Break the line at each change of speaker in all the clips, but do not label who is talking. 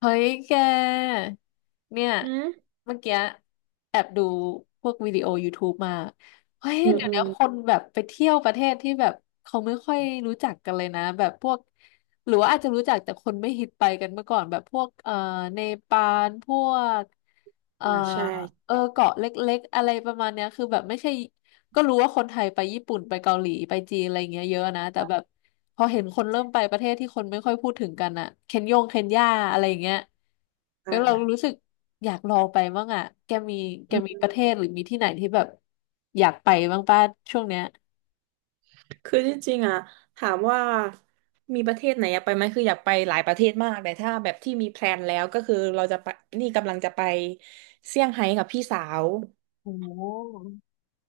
เฮ้ยแก เนี่ย
อืม
เมื่อกี้แอบดูพวกวิดีโอยูทูบมาเฮ้ย
อืม
เดี๋ยว
อื
นี้
ม
คนแบบไปเที่ยวประเทศที่แบบเขาไม่ค่อยรู้จักกันเลยนะแบบพวกหรือว่าอาจจะรู้จักแต่คนไม่ฮิตไปกันเมื่อก่อนแบบพวกเนปาลพวกเอ่อ
อ่าใช่
เออเกาะเล็กๆอะไรประมาณเนี้ยคือแบบไม่ใช่ก็รู้ว่าคนไทยไปญี่ปุ่นไปเกาหลีไปจีนอะไรอย่างเงี้ยเยอะนะแต่แบบ พอเห็นคนเริ่มไปประเทศที่คนไม่ค่อยพูดถึงกันอะเคนยาอะไรอย่างเงี้ยแล้วเรา
อ่า
รู้สึกอยากลองไปบ้างอะแกมีแก
อื
มีป
ม
ระเทศหรือมีที่ไหนที่แบบอยากไปบ้างป้าช่วงเนี้ย
คือจริงๆอ่ะถามว่ามีประเทศไหนอยากไปไหมคืออยากไปหลายประเทศมากแต่ถ้าแบบที่มีแพลนแล้วก็คือเราจะไปนี่กำลังจะไปเซี่ยงไฮ้กับพี่สาว
โอ้โห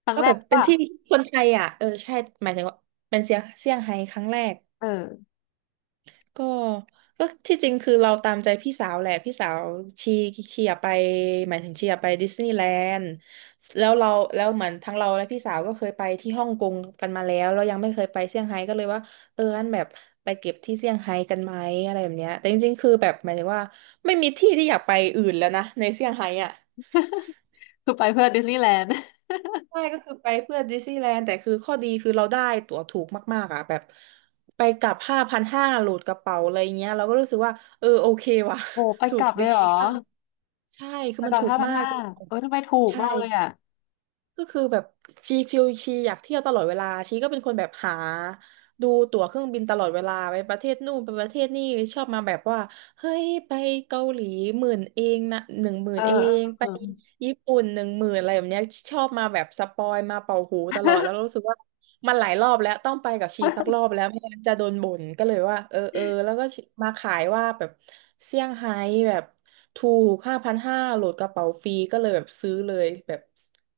ครั้ง
ก็
แร
แบ
ก
บเป็นที่
ป่ะ
คนไทยอ่ะเออใช่หมายถึงว่าเป็นเซี่ยงไฮ้ครั้งแรก
เออ
ก็ก็ที่จริงคือเราตามใจพี่สาวแหละพี่สาวชีชีอยากไปหมายถึงชีอยากไปดิสนีย์แลนด์แล้วเราแล้วเหมือนทั้งเราและพี่สาวก็เคยไปที่ฮ่องกงกันมาแล้วเรายังไม่เคยไปเซี่ยงไฮ้ก็เลยว่าเอองั้นแบบไปเก็บที่เซี่ยงไฮ้กันไหมอะไรแบบเนี้ยแต่จริงๆคือแบบหมายถึงว่าไม่มีที่ที่อยากไปอื่นแล้วนะในเซี่ยงไฮ้อ่ะ
คือไปเพื่อดิสนีย์แลนด์
ใช่ก็คือไปเพื่อดิสนีย์แลนด์แต่คือข้อดีคือเราได้ตั๋วถูกมากๆอ่ะแบบไปกลับห้าพันห้าโหลดกระเป๋าอะไรเงี้ยเราก็รู้สึกว่าเออโอเคว่ะ
โอ้ไป
ถู
ก
ก
ลับเล
ดี
ยเหรอ
ค่ะใช่คื
ไป
อมั
ก
น
ลับ
ถูก
ห้าพัน
มาก
ห้า
จน
เออทำไมถูก
ใช่
มากเลยอ่ะ
ก็คือแบบชีฟิลชีอยากเที่ยวตลอดเวลาชีก็เป็นคนแบบหาดูตั๋วเครื่องบินตลอดเวลาไปประเทศนู่นไปประเทศนี่ชอบมาแบบว่าเฮ้ยไปเกาหลีหมื่นเองนะหนึ่งหมื่
เอ
น
อ
เอง
เอ
ไป
อ
ญี่ปุ่นหนึ่งหมื่นอะไรแบบเนี้ยชอบมาแบบสปอยมาเป่าหูตลอดแล้วรู้สึกว่ามันหลายรอบแล้วต้องไปกับชี
เอ
สั
อ
กรอบแล้วไม่งั้นจะโดนบ่นก็เลยว่าเออเออแล้วก็มาขายว่าแบบเซี่ยงไฮ้แบบ ถูกห้าพันห้าโหลดกระเป๋าฟรีก็เลยแบบซื้อเลยแบบ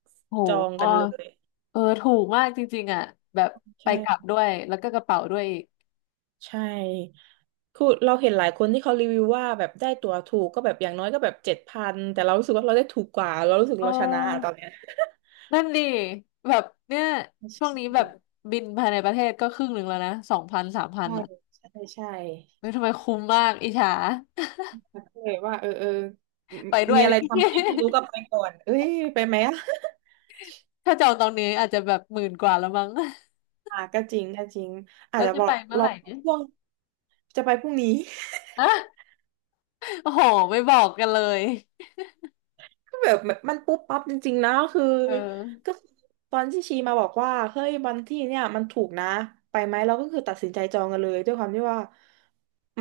โห
จอง
อ๋ อ
กันเลย
เออถูกมากจริงๆอะแบบไปกลับ
ใช่
ด้วยแล้วก็กระเป๋าด้วยอีก
ใช่คือเราเห็นหลายคนที่เขารีวิวว่าแบบได้ตั๋วถูกก็แบบอย่างน้อยก็แบบ7,000แต่เรารู้สึกว่าเราได้ถูกกว่าเรารู้สึก
เอ
เราชนะอะตอน
อ
เนี้ย
นั่นดิแบบเนี่ยช่วงนี้แบบ บินภายในประเทศก็ครึ่งหนึ่งแล้วนะ2,000 3,000
ใช่
อ่ะ
ใช่ใช่
เฮ้ยทำไมคุ้มมากอิจฉา
ใช่แล้วก็เลยว่าเออเออ ม
ไปด้ว
มี
ย
อะไร
เนี่ย
ทำไหมที่รู้ก็ไปก่อนเอ้ยไปไหมอะ
ถ้าจองตอนนี้อาจจะแบบหมื่นกว่าแล้วมั้ง
อ่ะก็จริงก็จริง อา
แล้
จ
ว
จะ
จะ
บอ
ไป
ก
เมื่อไห
เรา
ร่เนี่ย
ช่วงจะไปพรุ่งนี้
อะโอ้โหไม่บอกกันเลย
ก็แบบมันปุ๊บปั๊บจริงๆนะคือ
เออ
ก็คือตอนที่ชีมาบอกว่าเฮ้ยวันที่เนี่ยมันถูกนะไปไหมเราก็คือตัดสินใจจองกันเลยด้วยความที่ว่า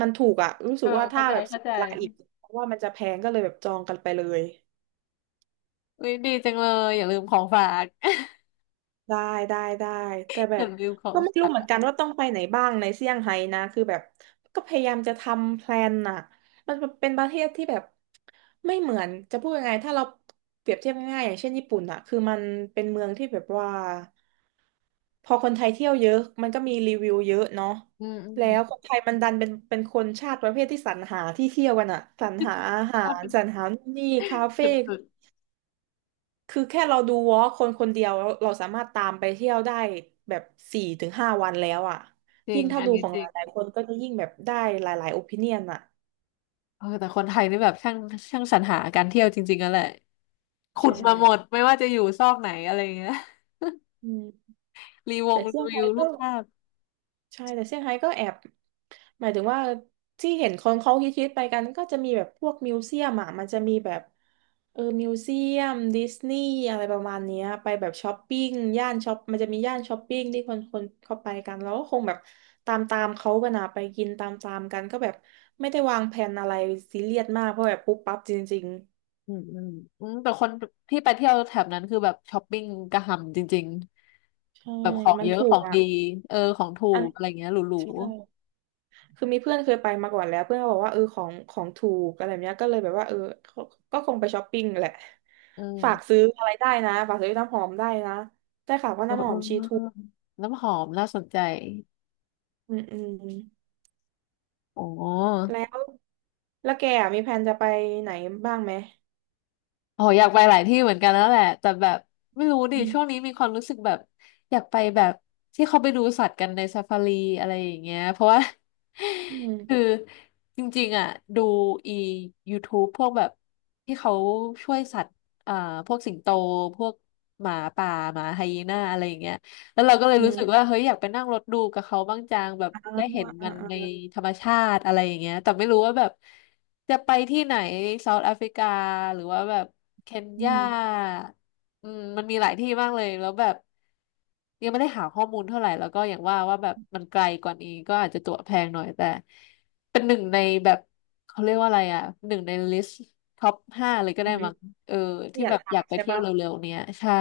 มันถูกอะรู้
เอ
สึ
อ
กว่า
เข้า
ถ้า
ใจ
แบบเสี
เข้า
ย
ใจ
เวลาอีกเพราะว่ามันจะแพงก็เลยแบบจองกันไปเลย
อุ้ยดีจังเลยอย่าลืมของฝาก
ได้ได้ได้แต่แบ
อ
บ
ย่าลืมของ
ก็ไม่รู้
ฝา
เหมือน
ก
กันว่าต้องไปไหนบ้างในเซี่ยงไฮ้นะคือแบบก็พยายามจะทำแพลนน่ะมันเป็นประเทศที่แบบไม่เหมือนจะพูดยังไงถ้าเราเปรียบเทียบง่ายๆอย่างเช่นญี่ปุ่นน่ะคือมันเป็นเมืองที่แบบว่าพอคนไทยเที่ยวเยอะมันก็มีรีวิวเยอะเนาะ
อืมอืม
แล้วคนไทยมันดันเป็นคนชาติประเภทที่สรรหาที่เที่ยวกันอะสรรหาอาหา
ถ้า
ร
เป็น
สรรหานู่นนี่คาเฟ่
จุด
คือแค่เราดูวอล์กคนคนเดียวเราเราสามารถตามไปเที่ยวได้แบบสี่ถึงห้าวันแล้วอ่ะ
ๆจริ
ยิ่
ง
งถ้า
อัน
ดู
นี้
ของ
จ
ห
ริง
ลายๆคนก็จะยิ่งแบบได้หลายๆโอปิเนียนอ่ะ
เออแต่คนไทยนี่แบบช่างสรรหาการเที่ยวจริงๆกันแหละ ขุด
ใช่
มาหมดไม่ว่าจะอยู่ซอกไหนอะไรอย่างเงี้ย
อืม
รีว
แต่
ง
เซี่ยง
รีวิ
ไฮ้
วรู
ก็
ปภาพ
ใช่แต่เซี่ยงไฮ้ก็แอบหมายถึงว่าที่เห็นคนเขาคิตๆไปกันก็จะมีแบบพวกมิวเซียมอ่ะมันจะมีแบบเออมิวเซียมดิสนีย์อะไรประมาณเนี้ยไปแบบช้อปปิ้งย่านช้อปมันจะมีย่านช้อปปิ้งที่คนคนเข้าไปกันแล้วก็คงแบบตามตามเขากันอะไปกินตามตามกันก็แบบไม่ได้วางแผนอะไรซีเรียสมากเพราะแบบปุ๊บปั๊บจริง
อืมอืมอืมแต่คนที่ไปเที่ยวแถบนั้นคือแบบช้อปปิ้งกระหำจริง
ๆใช่
ๆแบบของ
มัน
เยอะ
ถู
ขอ
ก
ง
อ่ะ
ดีเออของถู
อัน
กอะไรเงี้ยหรู
ใช่ คือมีเพื่อนเคยไปมาก่อนแล้วเพื่อนก็บอกว่าเออของถูกอะไรแบบเนี้ยก็เลยแบบว่าเออก็ก็คงไปช้อปปิ้งแหละ
ๆอืม
ฝากซื้ออะไรได้นะฝากซื้อน้ำหอมได้นะได้ข่าวว่า
เออ
น้ำห
เอ
อ
อ
มชี
เอ
ถู
อ
ก
น้ำหอมน่าสนใจ
อืมอืม
โอ้
แล้วแล้วแกอะมีแผนจะไปไหนบ้างไหม
อ๋ออยากไปหลายที่เหมือนกันแล้วแหละแต่แบบไม่รู้ดิ
อื
ช่วงนี้
ม
มีความรู้สึกแบบอยากไปแบบที่เขาไปดูสัตว์กันในซาฟารีอะไรอย่างเงี้ยเพราะว่า
อื
คือ
ม
จริงๆอ่ะดูอี YouTube พวกแบบที่เขาช่วยสัตว์อ่าพวกสิงโตพวกหมาป่าหมาไฮยีน่าอะไรอย่างเงี้ย แล้วเราก็เลย
อื
รู้
ม
สึกว่าเฮ้ยอยากไปนั่งรถดูกับเขาบ้างจังแบบ
อ่า
ได้เห็น
อ่า
มันใน
อ่า
ธรรมชาติอะไรอย่างเงี้ยแต่ไม่รู้ว่าแบบจะไปที่ไหนเซาท์แอฟริกาหรือว่าแบบเคน
อื
ยา
ม
อืมมันมีหลายที่มากเลยแล้วแบบยังไม่ได้หาข้อมูลเท่าไหร่แล้วก็อย่างว่าว่าแบบมันไกลกว่านี้ก็อาจจะตั๋วแพงหน่อยแต่เป็นหนึ่งในแบบเขาเรียกว่าอะไรอ่ะหนึ่งในลิสต์ท็อปห้าเลยก็
อื
ได้
ม
มั้ง เออ
ที่
ที่
อยา
แบ
ก
บอยาก
ทำ
ไป
ใช่
เที่ยว
ปะ
เร็วๆเนี้ยใช่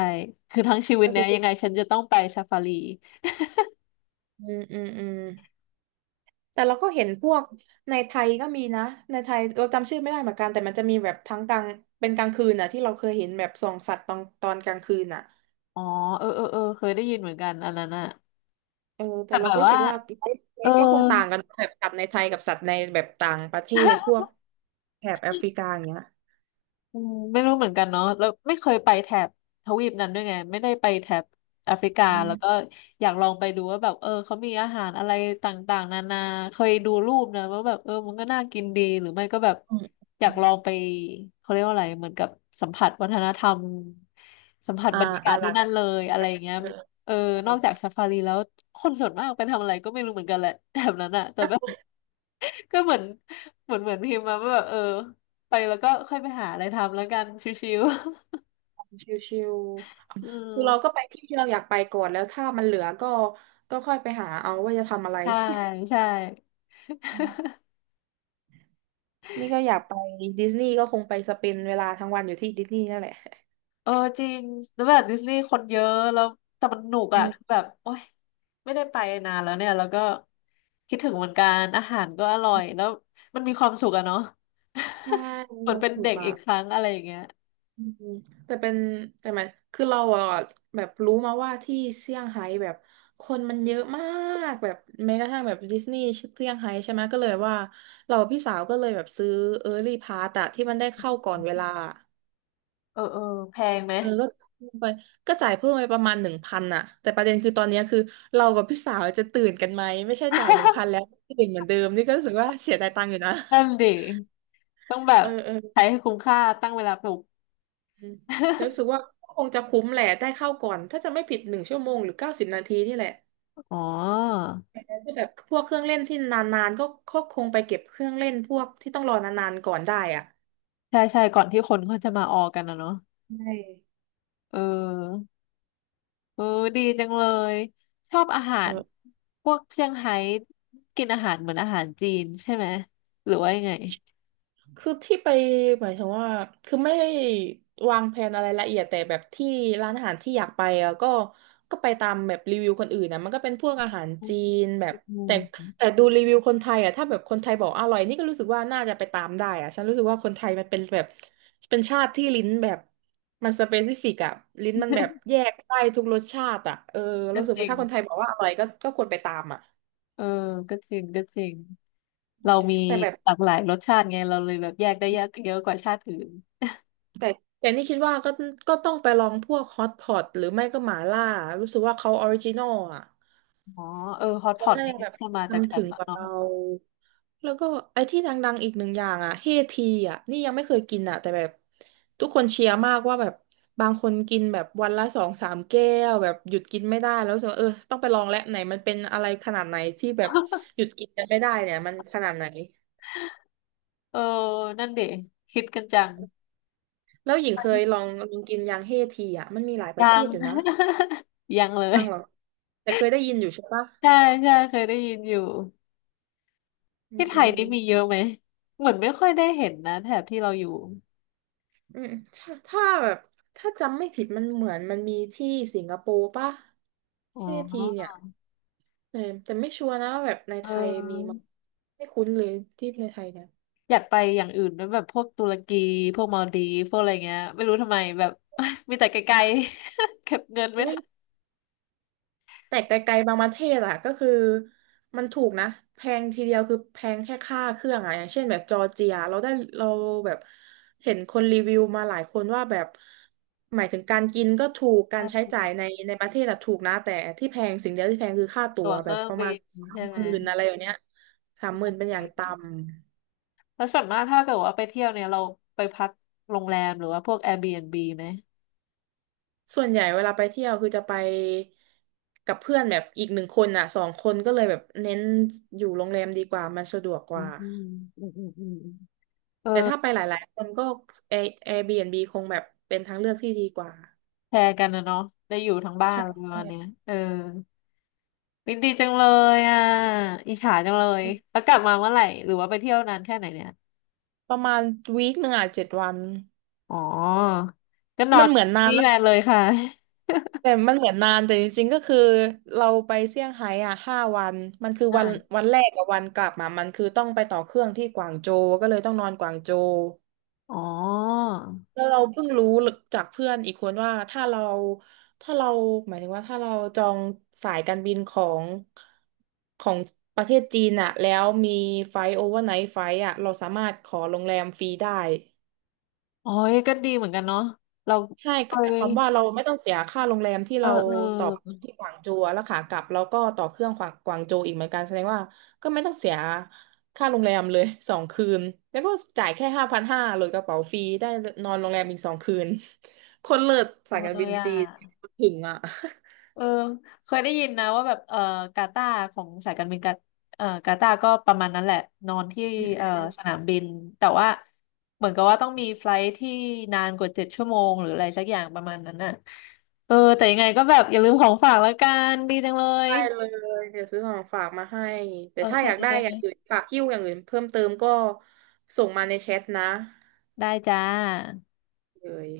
คือทั้งชีวิต
ก็
เนี้
คื
ย
อ
ยังไงฉันจะต้องไปซาฟารี
อืมอืมอืม แต่เราก็เห็นพวกในไทยก็มีนะในไทยเราจำชื่อไม่ได้เหมือนกันแต่มันจะมีแบบทั้งกลางเป็นกลางคืนน่ะที่เราเคยเห็นแบบส่องสัตว์ตอนกลางคืนน่ะ
อ๋อเออเออเออเคยได้ยินเหมือนกันอันนั้นอะ
เออแต่
แต่
เรา
แบ
ก็
บ
รู้
ว่า
สึกว่าไซส์ไล
เออ
ฟ์ก็คงต่างกันแบบสัตว์ในไทยกับสัตว์ในแบบต่างประเทศพ วกแถบแอฟริกาอย่างเงี้ย
อืมไม่รู้เหมือนกันเนาะแล้วไม่เคยไปแถบทวีปนั้นด้วยไงไม่ได้ไปแถบแอฟริกา
อื
แล้วก็
ม
อยากลองไปดูว่าแบบเออเขามีอาหารอะไรต่างๆนานาเคยดูรูปนะว่าแบบเออมันก็น่ากินดีหรือไม่ก็แบบ
อืม
อยา
อื
กล
ม
องไปเขาเรียกว่าอะไรเหมือนกับสัมผัสวัฒนธรรมสัมผัส
อ่า
บรรยากาศ
ห
ที่
ลัก
นั่นเลยอะไรอย่างเงี้ย
เออ
เออ
ใช่
นอกจากซาฟารีแล้วคนส่วนมากไปทำอะไรก็ไม่รู้เหมือนกันแหละแถบนั้นอะแต่แบบ ก็เหมือนเหมือนพิมพ์มาว่าแบบเออไปแล้วก็ค่อยไปหาอะไรทำแล้วกันชิว
ชิว
ๆ อื
ๆคื
ม
อเราก็ไปที่ที่เราอยากไปก่อนแล้วถ้ามันเหลือก็ค่อยไปหาเอาว่าจะทำอะไร
ใช่ใช่
นี่ก็อยากไปดิสนีย์ก็คงไปสเปนเวลาทั้งวันอยู่ที่ดิสนีย์นั่นแหละ
เออจริงแล้วแบบดิสนีย์คนเยอะแล้วแต่มันหนุก
อื
อ่ะคือ
ม
แบบโอ๊ยไม่ได้ไปนานแล้วเนี่ยแล้วก็คิดถึงเหมือนกันอาหารก็อร่อยแล้วมันมีความสุขอะเนาะ
ใช่
เหมือนเป็น
ถู
เด็
ก
ก
อ่ะ
อีกครั้งอะไรอย่างเงี้ย
อืมแต่เป็นแต่หมายคือเราอ่ะแบบรู้มาว่าที่เซี่ยงไฮ้แบบคนมันเยอะมากแบบแม้กระทั่งแบบดิสนีย์เซี่ยงไฮ้ใช่ไหมก็เลยว่าเราพี่สาวก็เลยแบบซื้อเออร์ลี่พาสอะที่มันได้เข้าก่อนเวลา
เออเออแพงไหม
เออก็จ่ายไปก็จ่ายเพิ่มไปประมาณหนึ่งพันอ่ะแต่ประเด็นคือตอนเนี้ยคือเรากับพี่สาวจะตื่นกันไหมไม่ใช่จ่ายหนึ่งพัน แล้วตื่นเหมือนเดิมนี่ก็รู้สึกว่าเสียดายตังค์อยู่นะ
นั่นดิต้องแบ
เอ
บ
อเออ
ใช้ให้คุ้มค่าตั้งเวลาปลุก
เออแต่รู้สึ กว่าคงจะคุ้มแหละได้เข้าก่อนถ้าจะไม่ผิด1 ชั่วโมงหรือ90 นาทีนี่แหละ
อ๋อ
ก็แบบพวกเครื่องเล่นที่นานๆก็คงไปเก็บเครื่องเล่นพวกที่ต้องรอนานๆก่อนได้อ่ะ
ใช่ใช่ก่อนที่คนเขาจะมาออกันนะเนาะ
ใช่
เออเออดีจังเลยชอบอาหา
เอ
ร
อ
พวกเซี่ยงไฮ้กินอาหารเหมือนอาหารจีนใช่ไหมหรือว่ายังไง
คือที่ไปหมายถึงว่าคือไม่ได้วางแผนอะไรละเอียดแต่แบบที่ร้านอาหารที่อยากไปอะก็ไปตามแบบรีวิวคนอื่นนะมันก็เป็นพวกอาหารจีนแบบ
อื
แต่แต่
ม
ดูรีวิวคนไทยอะถ้าแบบคนไทยบอกอร่อยนี่ก็รู้สึกว่าน่าจะไปตามได้อะฉันรู้สึกว่าคนไทยมันเป็นแบบเป็นชาติที่ลิ้นแบบมันสเปซิฟิกอะลิ้นมันแบบแยกได้ทุกรสชาติอะเออ
ก็
รู้สึก
จ
ว่า
ริง
ถ้าคนไทยบอกว่าอร่อยก็ควรไปตามอะ
เออก็จริงก็จริงเรามี
แต่แบบ
หลากหลายรสชาติไงเราเลยแบบแยกได้เยอะเยอะกว่าชาติอื่น
แต่นี่คิดว่าก็ต้องไปลองพวกฮอตพอตหรือไม่ก็หมาล่ารู้สึกว่าเขาออริจินอลอ่ะ
อ๋อเออฮอตพ
เขา
อต
น่า
นี่
จะแบบ
ก็มาจากแถ
ทำถึ
บ
ง
นั้
ก
น
ว่า
เนาะ
เราแล้วก็ไอ้ที่ดังๆอีกหนึ่งอย่างอ่ะเฮทีอ่ะนี่ยังไม่เคยกินอ่ะแต่แบบทุกคนเชียร์มากว่าแบบบางคนกินแบบวันละ2-3 แก้วแบบหยุดกินไม่ได้แล้วรู้สึกว่าเออต้องไปลองแล้วไหนมันเป็นอะไรขนาดไหนที่แบบ หยุดกินกันไม่ได้เนี่ยมันขนาดไหน
เออนั่นเด็คิดกันจัง
แล้วหญิงเคยลองกินยางเฮทีอ่ะมันมีหลายประ
ยั
เท
ง
ศอยู่นะ
ยังเลย
บัางหรอกแต่เคยได้ยินอยู่ใช่ปะ
ใช่ใช่เคยได้ยินอยู่
อืม
ที่ไท
อื
ย
ม
นี่มีเยอะไหมเหมือนไม่ค่อยได้เห็นนะแถบที่เราอยู่
อืมถ้าถ้าแบบถ้าจำไม่ผิดมันเหมือนมันมีที่สิงคโปร์ปะ
อ๋
เที่ทีเนี่
อ
ยแต่แต่ไม่ชัวร์นะว่าแบบใน
เ
ไทยมีมั้
ออ
ยไม่คุ้นเลยที่ในไทยเนี่ย
อยากไปอย่างอื่นด้วยแบบพวกตุรกีพวกมาลดีฟพวกอะไรเงี้ยไม่รู้ทำไมแบบ มีแต่ไกลๆ เก็บเงินไม่ทัน
แต่ไกลๆบางประเทศอะก็คือมันถูกนะแพงทีเดียวคือแพงแค่ค่าเครื่องอะอย่างเช่นแบบจอร์เจียเราแบบเห็นคนรีวิวมาหลายคนว่าแบบหมายถึงการกินก็ถูกการใช้
เออ
จ่ายในประเทศอะถูกนะแต่ที่แพงสิ่งเดียวที่แพงคือค่าตั๋
ตั๋
ว
วเค
แบ
รื่
บ
อง
ประ
บิ
มาณ
น
สาม
ใช่ไห
ห
ม
มื่นอะไรอย่างเนี้ยสามหมื่นเป็นอย่างต่ำ
แล้วส่วนมากถ้าเกิดว่าไปเที่ยวเนี่ยเราไปพักโรงแรมหรือว่าพวก Airbnb ไหม
ส่วนใหญ่เวลาไปเที่ยวคือจะไปกับเพื่อนแบบอีก1 คนอะ2 คนก็เลยแบบเน้นอยู่โรงแรมดีกว่ามันสะดวกก
อื
ว่า
มอืมอืมอืมเออ
แต่ถ้าไปหลายๆคนก็ Airbnb คงแบบเป็นทางเลือกที่ดีกว่า
แชร์กันนะเนาะได้อยู่ทั้งบ้าน
ใช่
อะไรประ
ใช่
มาณเนี้ยเออ วิดีจังเลยอ่ะอิจฉาจังเลย
อืม
แล้วกลับมาเมื่อไหร่หรือว่าไปเที่ยวนานแค่ไหนเนี่ย
ประมาณวีคหนึ่งอ่ะ7 วัน
อ๋อก็นอ
มัน
น
เหมือนนาน
นี่แห
นะ
ละเลยค่ะ
แต่มันเหมือนนานแต่จริงๆ ก็คือเราไปเซี่ยงไฮ้อ่ะ5 วันมันคือวัน
อ่า
วันแรกกับวันกลับมามันคือต้องไปต่อเครื่องที่กวางโจวก็เลยต้องนอนกวางโจว
อ๋อ
แล้วเราเพิ่งรู้จากเพื่อนอีกคนว่าถ้าเราหมายถึงว่าถ้าเราจองสายการบินของประเทศจีนอะแล้วมีไฟโอเวอร์ไนท์ไฟอะเราสามารถขอโรงแรมฟรีได้
โอ้ยก็ดีเหมือนกันเนาะเรา
ใช่
เค
ก็หมายค
ย
วามว่าเราไม่ต้องเสียค่าโรงแรมที่
เออ
เรา
เอ
ต่อ
อ
ที่กวางโจวแล้วขากลับเราก็ต่อเครื่องกวางโจวอีกเหมือนกันแสดงว่าก็ไม่ต้องเสียค่าโรงแรมเลยสองคืนแล้วก็จ่ายแค่5,500หลดกระเป๋าฟรีได้นอนโรงแรมอีกสองคืนคนเลิศ
จั
สาย
ง
การ
เล
บิ
ย
น
อ่ะ
จีนถึงอ่ะ
เออเคยได้ยินนะว่าแบบเออกาตาร์ของสายการบินกาเออกาตาร์ก็ประมาณนั้นแหละนอนที่เออสนามบินแต่ว่าเหมือนกับว่าต้องมีไฟล์ทที่นานกว่า7 ชั่วโมงหรืออะไรสักอย่างประมาณนั้นน่ะเออแต่ยังไงก็แบบอย่าลืมของฝากละกันดีจังเลย
ได้เลยเดี๋ยวซื้อของฝากมาให้แต่
โอ
ถ้า
เ
อยากได้อย่าง
ค
อื่นฝากหิ้วอย่างอื่นเพิ่มเติมก็ส่งมาในแชทนะ
ได้จ้า
เลย